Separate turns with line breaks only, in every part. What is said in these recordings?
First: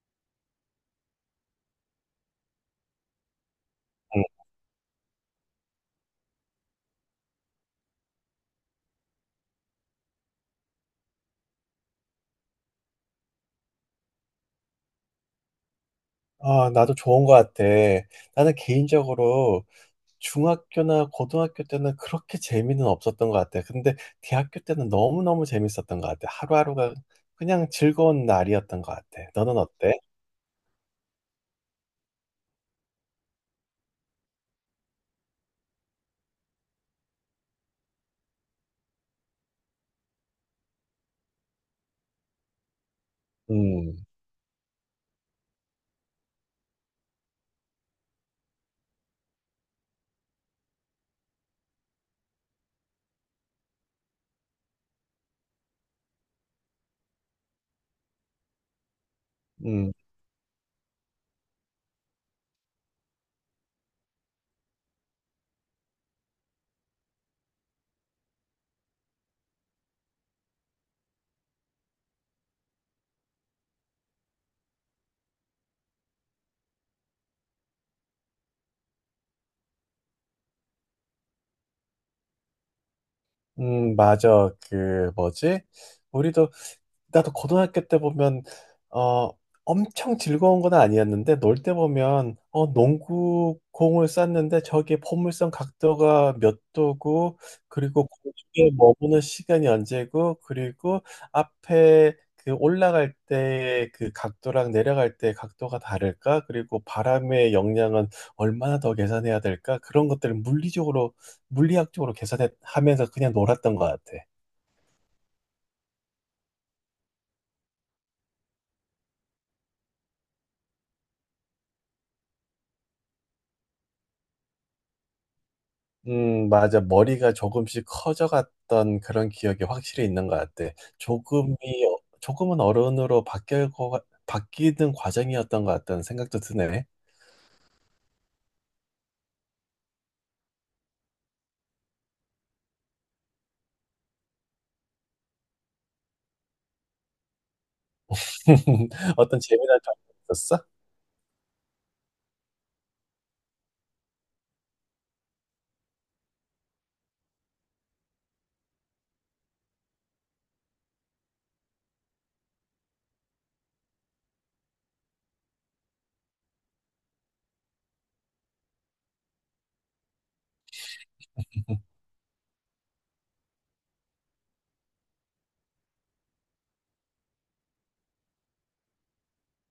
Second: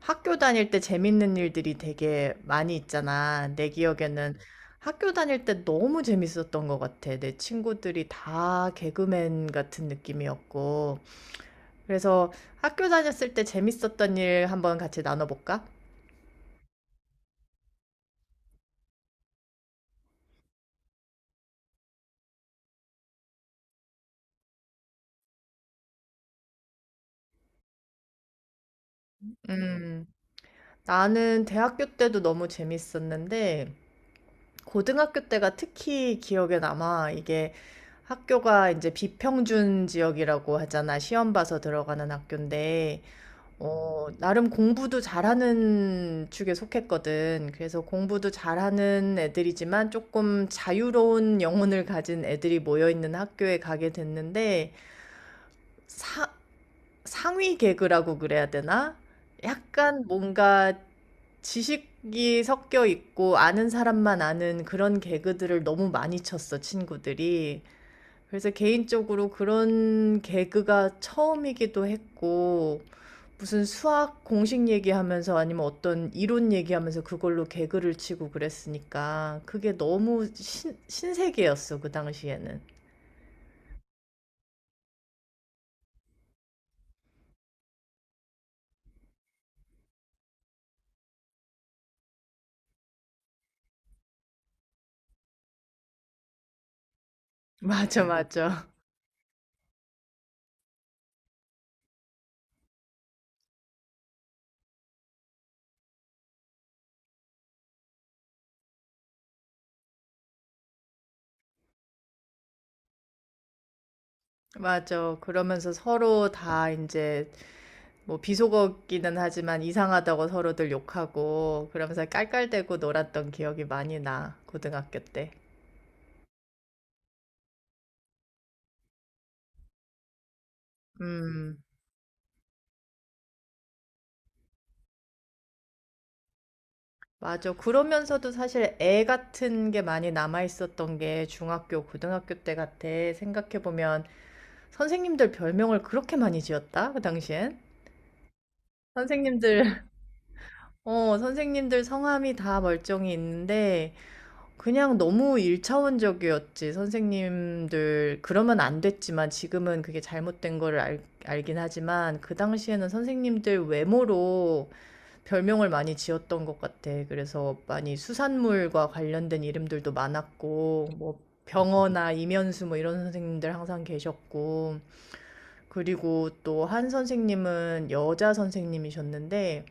학교 다닐 때 재밌는 일들이 되게 많이 있잖아. 내 기억에는 학교 다닐 때 너무 재밌었던 것 같아. 내 친구들이 다 개그맨 같은 느낌이었고. 그래서 학교 다녔을 때 재밌었던 일 한번 같이 나눠볼까?
아, 나도 좋은 것 같아. 나는 개인적으로 중학교나 고등학교 때는 그렇게 재미는 없었던 것 같아. 근데 대학교 때는 너무너무 재밌었던 것 같아. 하루하루가 그냥 즐거운 날이었던 것 같아. 너는 어때?
음, 나는 대학교 때도 너무 재밌었는데, 고등학교 때가 특히 기억에 남아. 이게 학교가 이제 비평준 지역이라고 하잖아. 시험 봐서 들어가는 학교인데.
음,
나름 공부도 잘하는 축에 속했거든. 그래서 공부도 잘하는 애들이지만 조금 자유로운 영혼을 가진 애들이 모여 있는 학교에 가게 됐는데 사, 상위 개그라고 그래야 되나?
음,
약간 뭔가 지식이 섞여 있고 아는 사람만 아는 그런 개그들을 너무 많이 쳤어, 친구들이. 그래서 개인적으로 그런 개그가 처음이기도 했고, 무슨 수학 공식 얘기하면서 아니면 어떤 이론 얘기하면서 그걸로 개그를 치고 그랬으니까 그게 너무 신세계였어, 그 당시에는.
맞아. 뭐지? 우리도 나도 고등학교 때 보면, 어, 엄청 즐거운 건 아니었는데, 놀 때 보면, 농구 공을 쐈는데, 저게 포물선 각도가 몇 도고,
맞아,
그리고
맞아.
공중에 머무는 시간이 언제고, 그리고 앞에 그 올라갈 때 그 각도랑 내려갈 때 각도가 다를까? 그리고 바람의 영향은 얼마나 더 계산해야 될까? 그런 것들을 물리적으로, 물리학적으로 계산하면서 그냥 놀았던 것 같아.
맞아. 그러면서 서로 다 이제 뭐 비속어기는 하지만 이상하다고 서로들 욕하고 그러면서 깔깔대고 놀았던 기억이 많이 나, 고등학교 때.
맞아. 머리가 조금씩 커져갔던 그런 기억이 확실히 있는 것 같아.
음.
조금은 어른으로 바뀌는 과정이었던 것 같다는 생각도 드네.
맞아. 그러면서도 사실 애 같은 게 많이 남아 있었던 게 중학교, 고등학교 때 같아. 생각해 보면 선생님들 별명을 그렇게 많이 지었다, 그 당시엔.
어떤
선생님들,
재미난 점이 있었어?
어, 선생님들 성함이 다 멀쩡히 있는데 그냥 너무 일차원적이었지. 선생님들 그러면 안 됐지만 지금은 그게 잘못된 거를 알긴 하지만 그 당시에는 선생님들 외모로 별명을 많이 지었던 것 같아. 그래서 많이 수산물과 관련된 이름들도 많았고, 뭐 병어나 이면수 뭐 이런 선생님들 항상 계셨고, 그리고 또 한 선생님은 여자 선생님이셨는데,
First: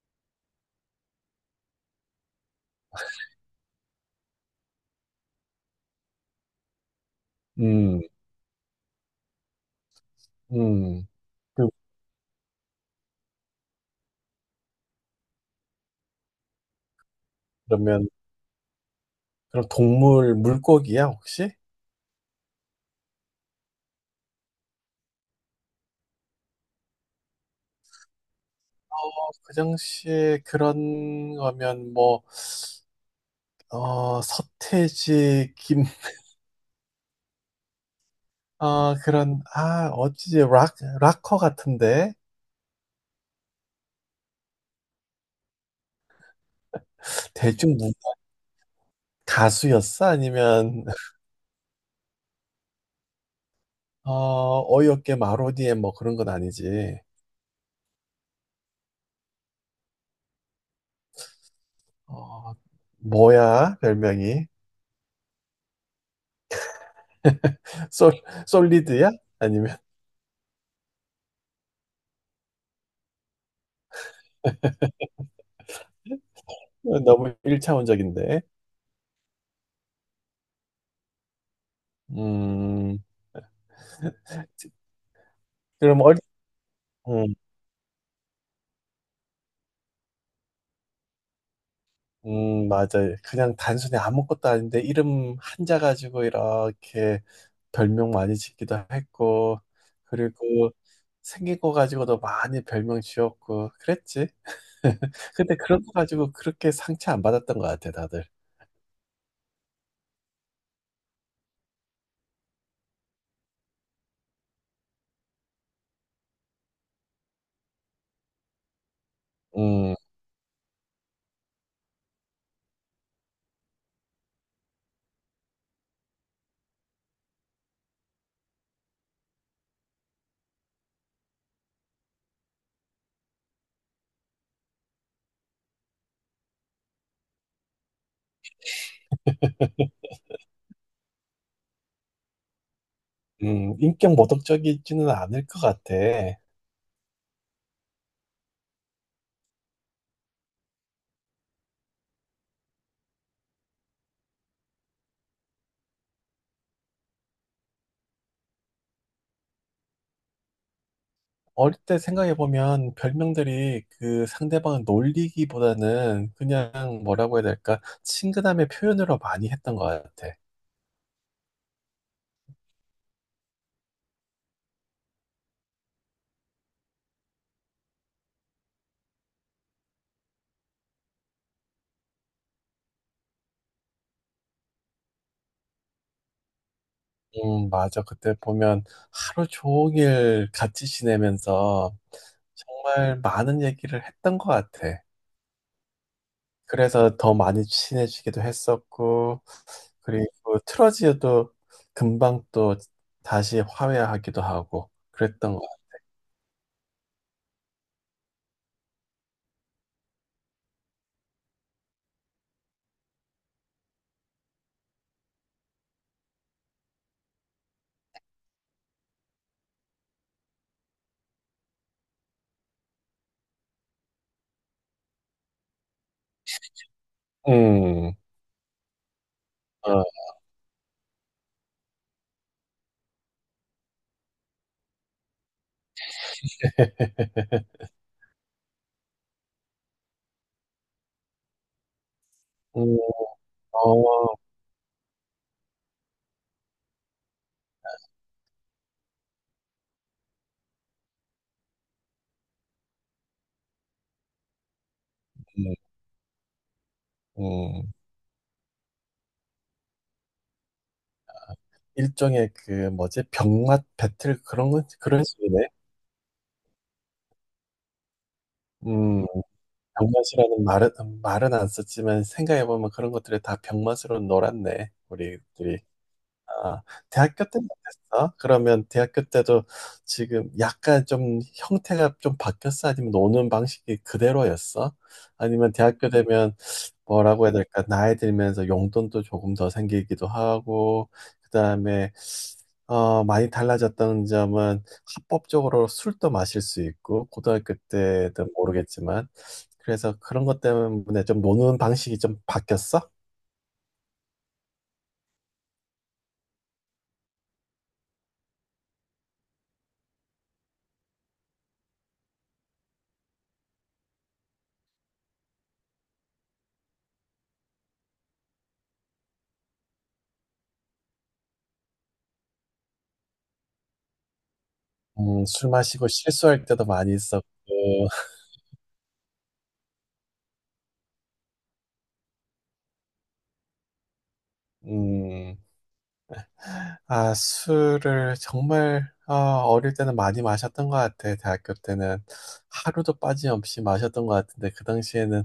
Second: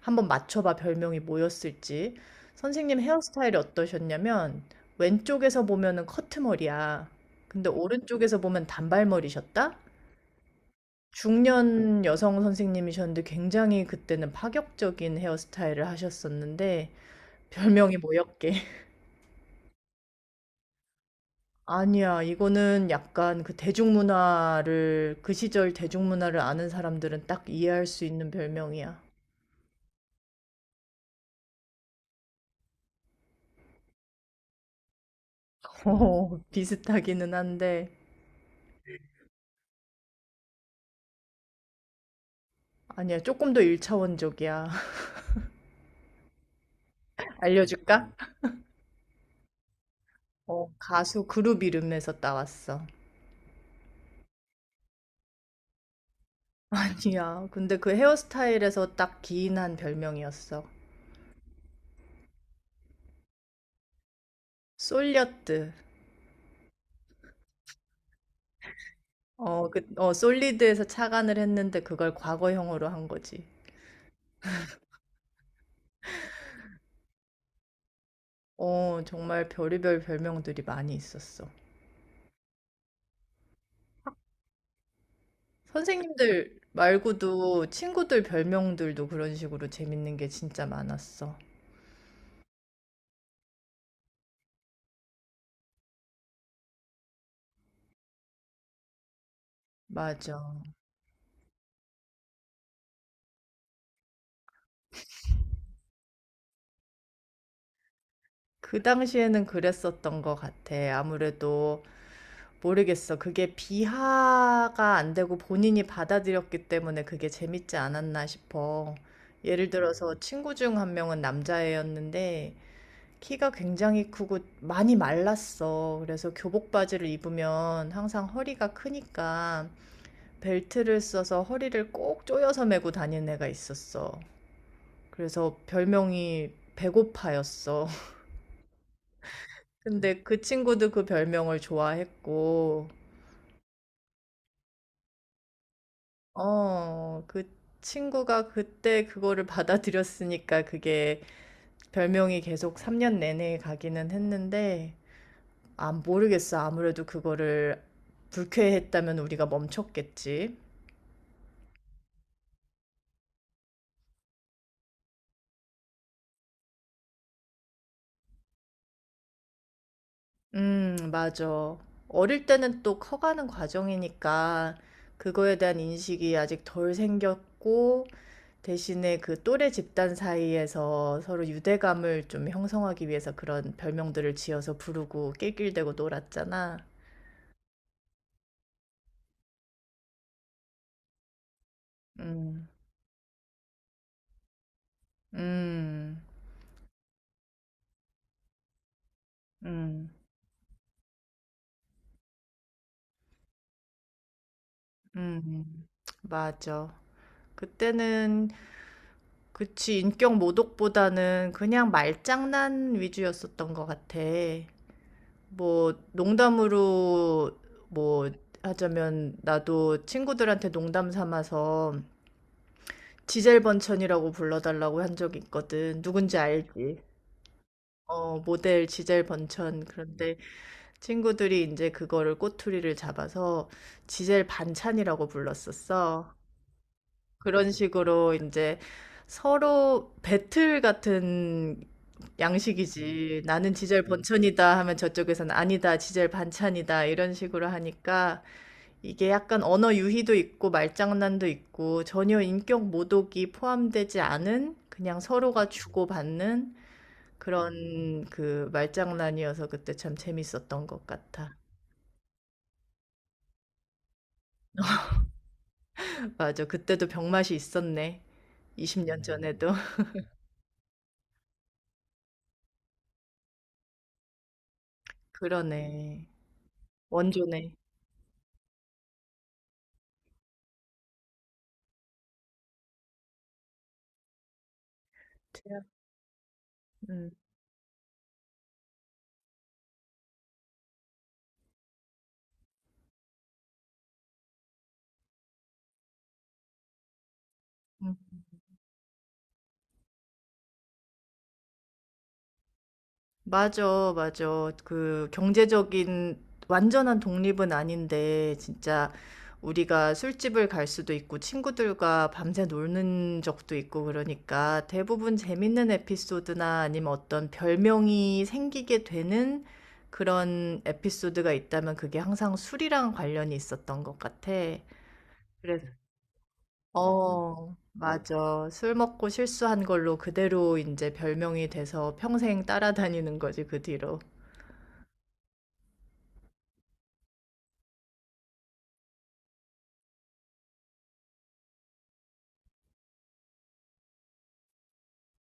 한번 맞춰봐 별명이 뭐였을지. 선생님 헤어스타일이 어떠셨냐면, 왼쪽에서 보면은 커트머리야. 근데
음,
오른쪽에서 보면 단발머리셨다?
음. 그,
중년 여성 선생님이셨는데 굉장히 그때는 파격적인 헤어스타일을 하셨었는데 별명이
그러면,
뭐였게?
그럼 동물, 물고기야, 혹시?
아니야, 이거는 약간 그 대중문화를, 그 시절 대중문화를 아는 사람들은 딱 이해할 수 있는 별명이야.
어, 그 당시에 그런 거면 뭐, 서태지, 김,
어, 비슷하기는 한데
아, 그런, 아, 어찌지, 락커 같은데?
아니야, 조금 더 일차원적이야.
대충 뭐
알려줄까?
가수였어?
어,
아니면,
가수 그룹 이름에서 따왔어.
어이없게 마로디엠 뭐 그런 건 아니지.
아니야, 근데 그 헤어스타일에서 딱 기인한 별명이었어.
어, 뭐야, 별명이?
솔려뜨.
솔, 솔리드야? 아니면,
솔리드에서 착안을 했는데 그걸 과거형으로 한 거지.
너무 일차원적인데.
어, 정말 별의별 별명들이 많이 있었어.
음, 그럼
선생님들
어
말고도 친구들 별명들도 그런 식으로 재밌는 게 진짜 많았어.
맞아요. 그냥 단순히 아무것도 아닌데 이름 한자 가지고 이렇게 별명 많이 짓기도 했고,
맞아.
그리고 생긴 거 가지고도 많이 별명 지었고, 그랬지. 근데 그런 거 가지고 그렇게 상처 안 받았던 것 같아, 다들.
그 당시에는 그랬었던 것 같아. 아무래도 모르겠어. 그게 비하가 안 되고 본인이 받아들였기 때문에 그게 재밌지 않았나 싶어. 예를
음,
들어서 친구 중 한 명은 남자애였는데 키가 굉장히 크고 많이 말랐어. 그래서 교복 바지를 입으면 항상 허리가 크니까 벨트를 써서 허리를 꼭 조여서 메고 다니는 애가 있었어. 그래서 별명이 배고파였어. 근데 그 친구도 그 별명을 좋아했고,
인격 모독적이지는 않을 것 같아.
어, 그 친구가 그때 그거를 받아들였으니까 그게 별명이 계속 3년 내내 가기는 했는데, 아, 모르겠어. 아무래도 그거를 불쾌했다면 우리가 멈췄겠지.
어릴 때 생각해보면 별명들이 그 상대방을 놀리기보다는 그냥 뭐라고 해야 될까, 친근함의 표현으로 많이 했던 것 같아.
맞아. 어릴 때는 또 커가는 과정이니까 그거에 대한 인식이 아직 덜 생겼고, 대신에 그 또래 집단 사이에서 서로 유대감을 좀 형성하기 위해서 그런 별명들을 지어서 부르고 낄낄대고 놀았잖아.
맞아. 그때 보면 하루 종일 같이 지내면서
음,
정말 많은 얘기를 했던 것 같아.
음,
그래서 더 많이 친해지기도 했었고,
음,
그리고 틀어지어도 금방 또 다시 화해하기도 하고
음,
그랬던 것
음. 맞아. 그때는 그치, 인격 모독보다는 그냥 말장난 위주였었던 것 같아. 뭐, 농담으로, 뭐, 하자면, 나도 친구들한테 농담 삼아서 지젤 번천이라고 불러달라고 한 적이 있거든. 누군지 알지?
같아.
어, 모델 지젤 번천.
어,
그런데 친구들이 이제 그거를 꼬투리를 잡아서 지젤 반찬이라고 불렀었어. 그런 식으로 이제 서로 배틀 같은
음,
양식이지. 나는 지젤
어,
번천이다 하면 저쪽에서는 아니다, 지젤 반찬이다 이런 식으로 하니까 이게 약간 언어 유희도 있고 말장난도 있고 전혀 인격 모독이 포함되지 않은 그냥 서로가
음,
주고받는
음.
그런 그 말장난이어서 그때 참 재밌었던 것 같아.
일종의 그 뭐지? 병맛 배틀 그런 건 그런 식이네.
맞아. 그때도 병맛이 있었네. 20년
음.
전에도.
병맛이라는 말은 안 썼지만 생각해 보면 그런 것들이 다 병맛으로 놀았네. 우리들이.
그러네.
아, 대학교 때는
원조네.
어땠어? 그러면 대학교 때도 지금 약간 좀 형태가 좀 바뀌었어? 아니면 노는 방식이 그대로였어? 아니면 대학교 되면
음,
뭐라고 해야 될까? 나이 들면서 용돈도 조금 더 생기기도 하고, 그다음에 많이 달라졌다는 점은 합법적으로 술도 마실 수 있고, 고등학교
음.
때든 모르겠지만, 그래서 그런 것 때문에 좀 노는 방식이 좀 바뀌었어?
맞아, 맞아. 그 경제적인 완전한 독립은 아닌데, 진짜 우리가 술집을 갈 수도 있고, 친구들과 밤새 노는 적도 있고, 그러니까 대부분 재밌는 에피소드나 아니면 어떤 별명이 생기게 되는 그런 에피소드가 있다면 그게 항상 술이랑 관련이 있었던 것 같아.
술 마시고 실수할 때도 많이 있었고,
어, 맞아. 술 먹고 실수한 걸로 그대로 이제 별명이 돼서 평생 따라다니는 거지, 그 뒤로.
음, 아, 술을 정말 어릴 때는 많이 마셨던 것 같아. 대학교 때는 하루도 빠짐없이 마셨던 것 같은데 그 당시에는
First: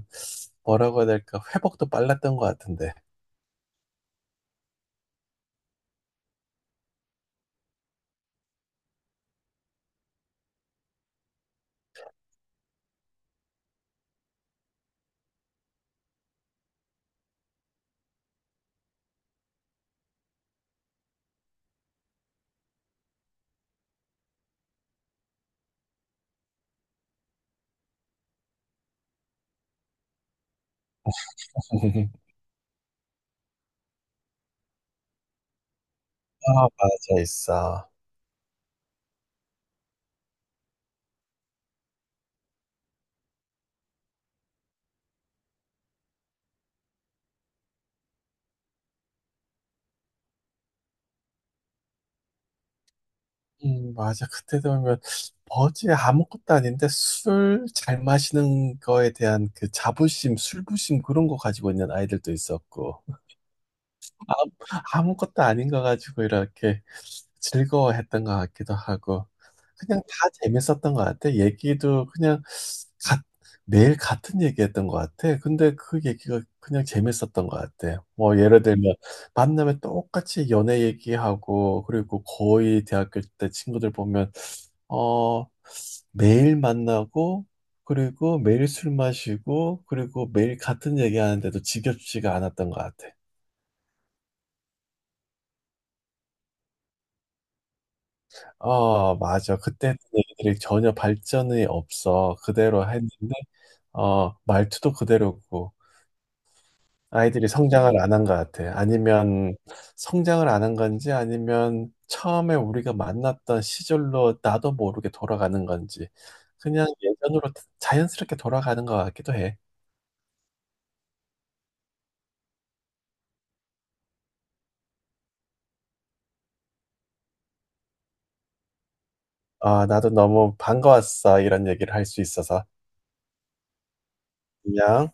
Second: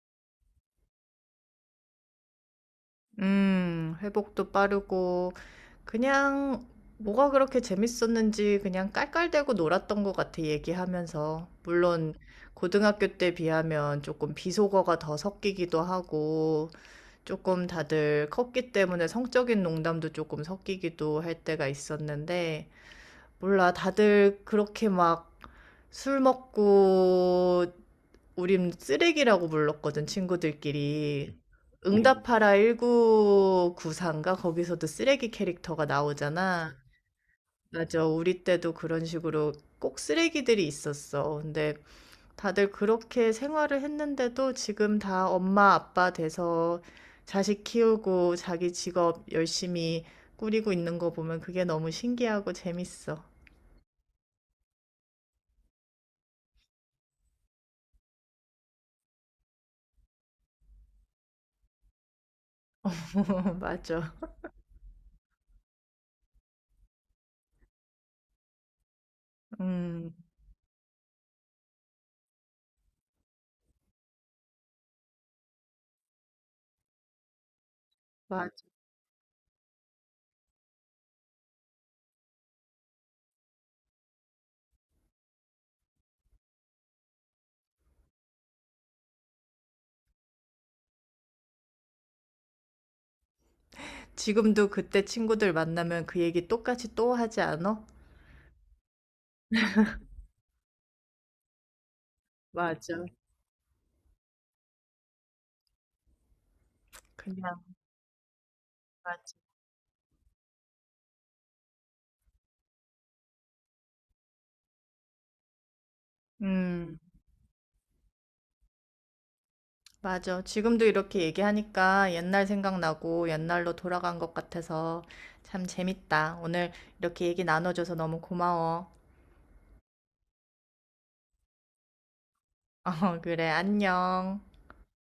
뭐라고 해야 될까? 회복도 빨랐던 것 같은데.
회복도 빠르고, 그냥 뭐가 그렇게 재밌었는지 그냥 깔깔대고 놀았던 것 같아, 얘기하면서. 물론, 고등학교 때 비하면 조금 비속어가 더 섞이기도 하고, 조금 다들 컸기 때문에 성적인 농담도 조금 섞이기도 할 때가 있었는데, 몰라, 다들 그렇게 막 술 먹고 우린 쓰레기라고 불렀거든, 친구들끼리. 음. 응답하라 1994인가? 거기서도 쓰레기 캐릭터가
아,
나오잖아.
맞아 있어.
맞아, 우리 때도 그런 식으로 꼭 쓰레기들이 있었어. 근데 다들 그렇게 생활을 했는데도 지금 다 엄마, 아빠 돼서 자식 키우고 자기 직업 열심히 꾸리고 있는 거 보면 그게 너무 신기하고 재밌어.
맞아. 그때 되면 뭐지? 아무것도 아닌데 술 잘 마시는 거에 대한 그 자부심, 술부심 그런 거 가지고 있는 아이들도 있었고.
맞아.
아무것도 아닌 거 가지고 이렇게 즐거워했던 것 같기도 하고 그냥
음,
다 재밌었던 것 같아. 얘기도 그냥 가- 매일 같은 얘기했던 것 같아. 근데 그 얘기가 그냥 재밌었던 것 같아. 뭐
맞아.
예를 들면 만나면 똑같이 연애 얘기하고 그리고 거의 대학교 때 친구들 보면 어 매일 만나고 그리고 매일 술 마시고 그리고 매일 같은 얘기하는데도 지겹지가 않았던 것 같아.
지금도 그때 친구들 만나면 그 얘기 똑같이 또 하지 않아?
어, 맞아. 그때 했던 얘기들이 전혀 발전이 없어. 그대로
맞아.
했는데, 말투도 그대로고, 아이들이
그냥,
성장을 안 한 것 같아.
맞아.
아니면 성장을 안 한 건지, 아니면 처음에 우리가 만났던 시절로 나도 모르게 돌아가는 건지, 그냥
음,
예전으로 자연스럽게 돌아가는 것 같기도 해.
맞아. 지금도 이렇게 얘기하니까 옛날 생각나고 옛날로 돌아간 것 같아서 참 재밌다. 오늘 이렇게 얘기 나눠줘서 너무 고마워.
아, 나도 너무 반가웠어. 이런 얘기를 할 수 있어서.
어, 그래. 안녕.
안녕.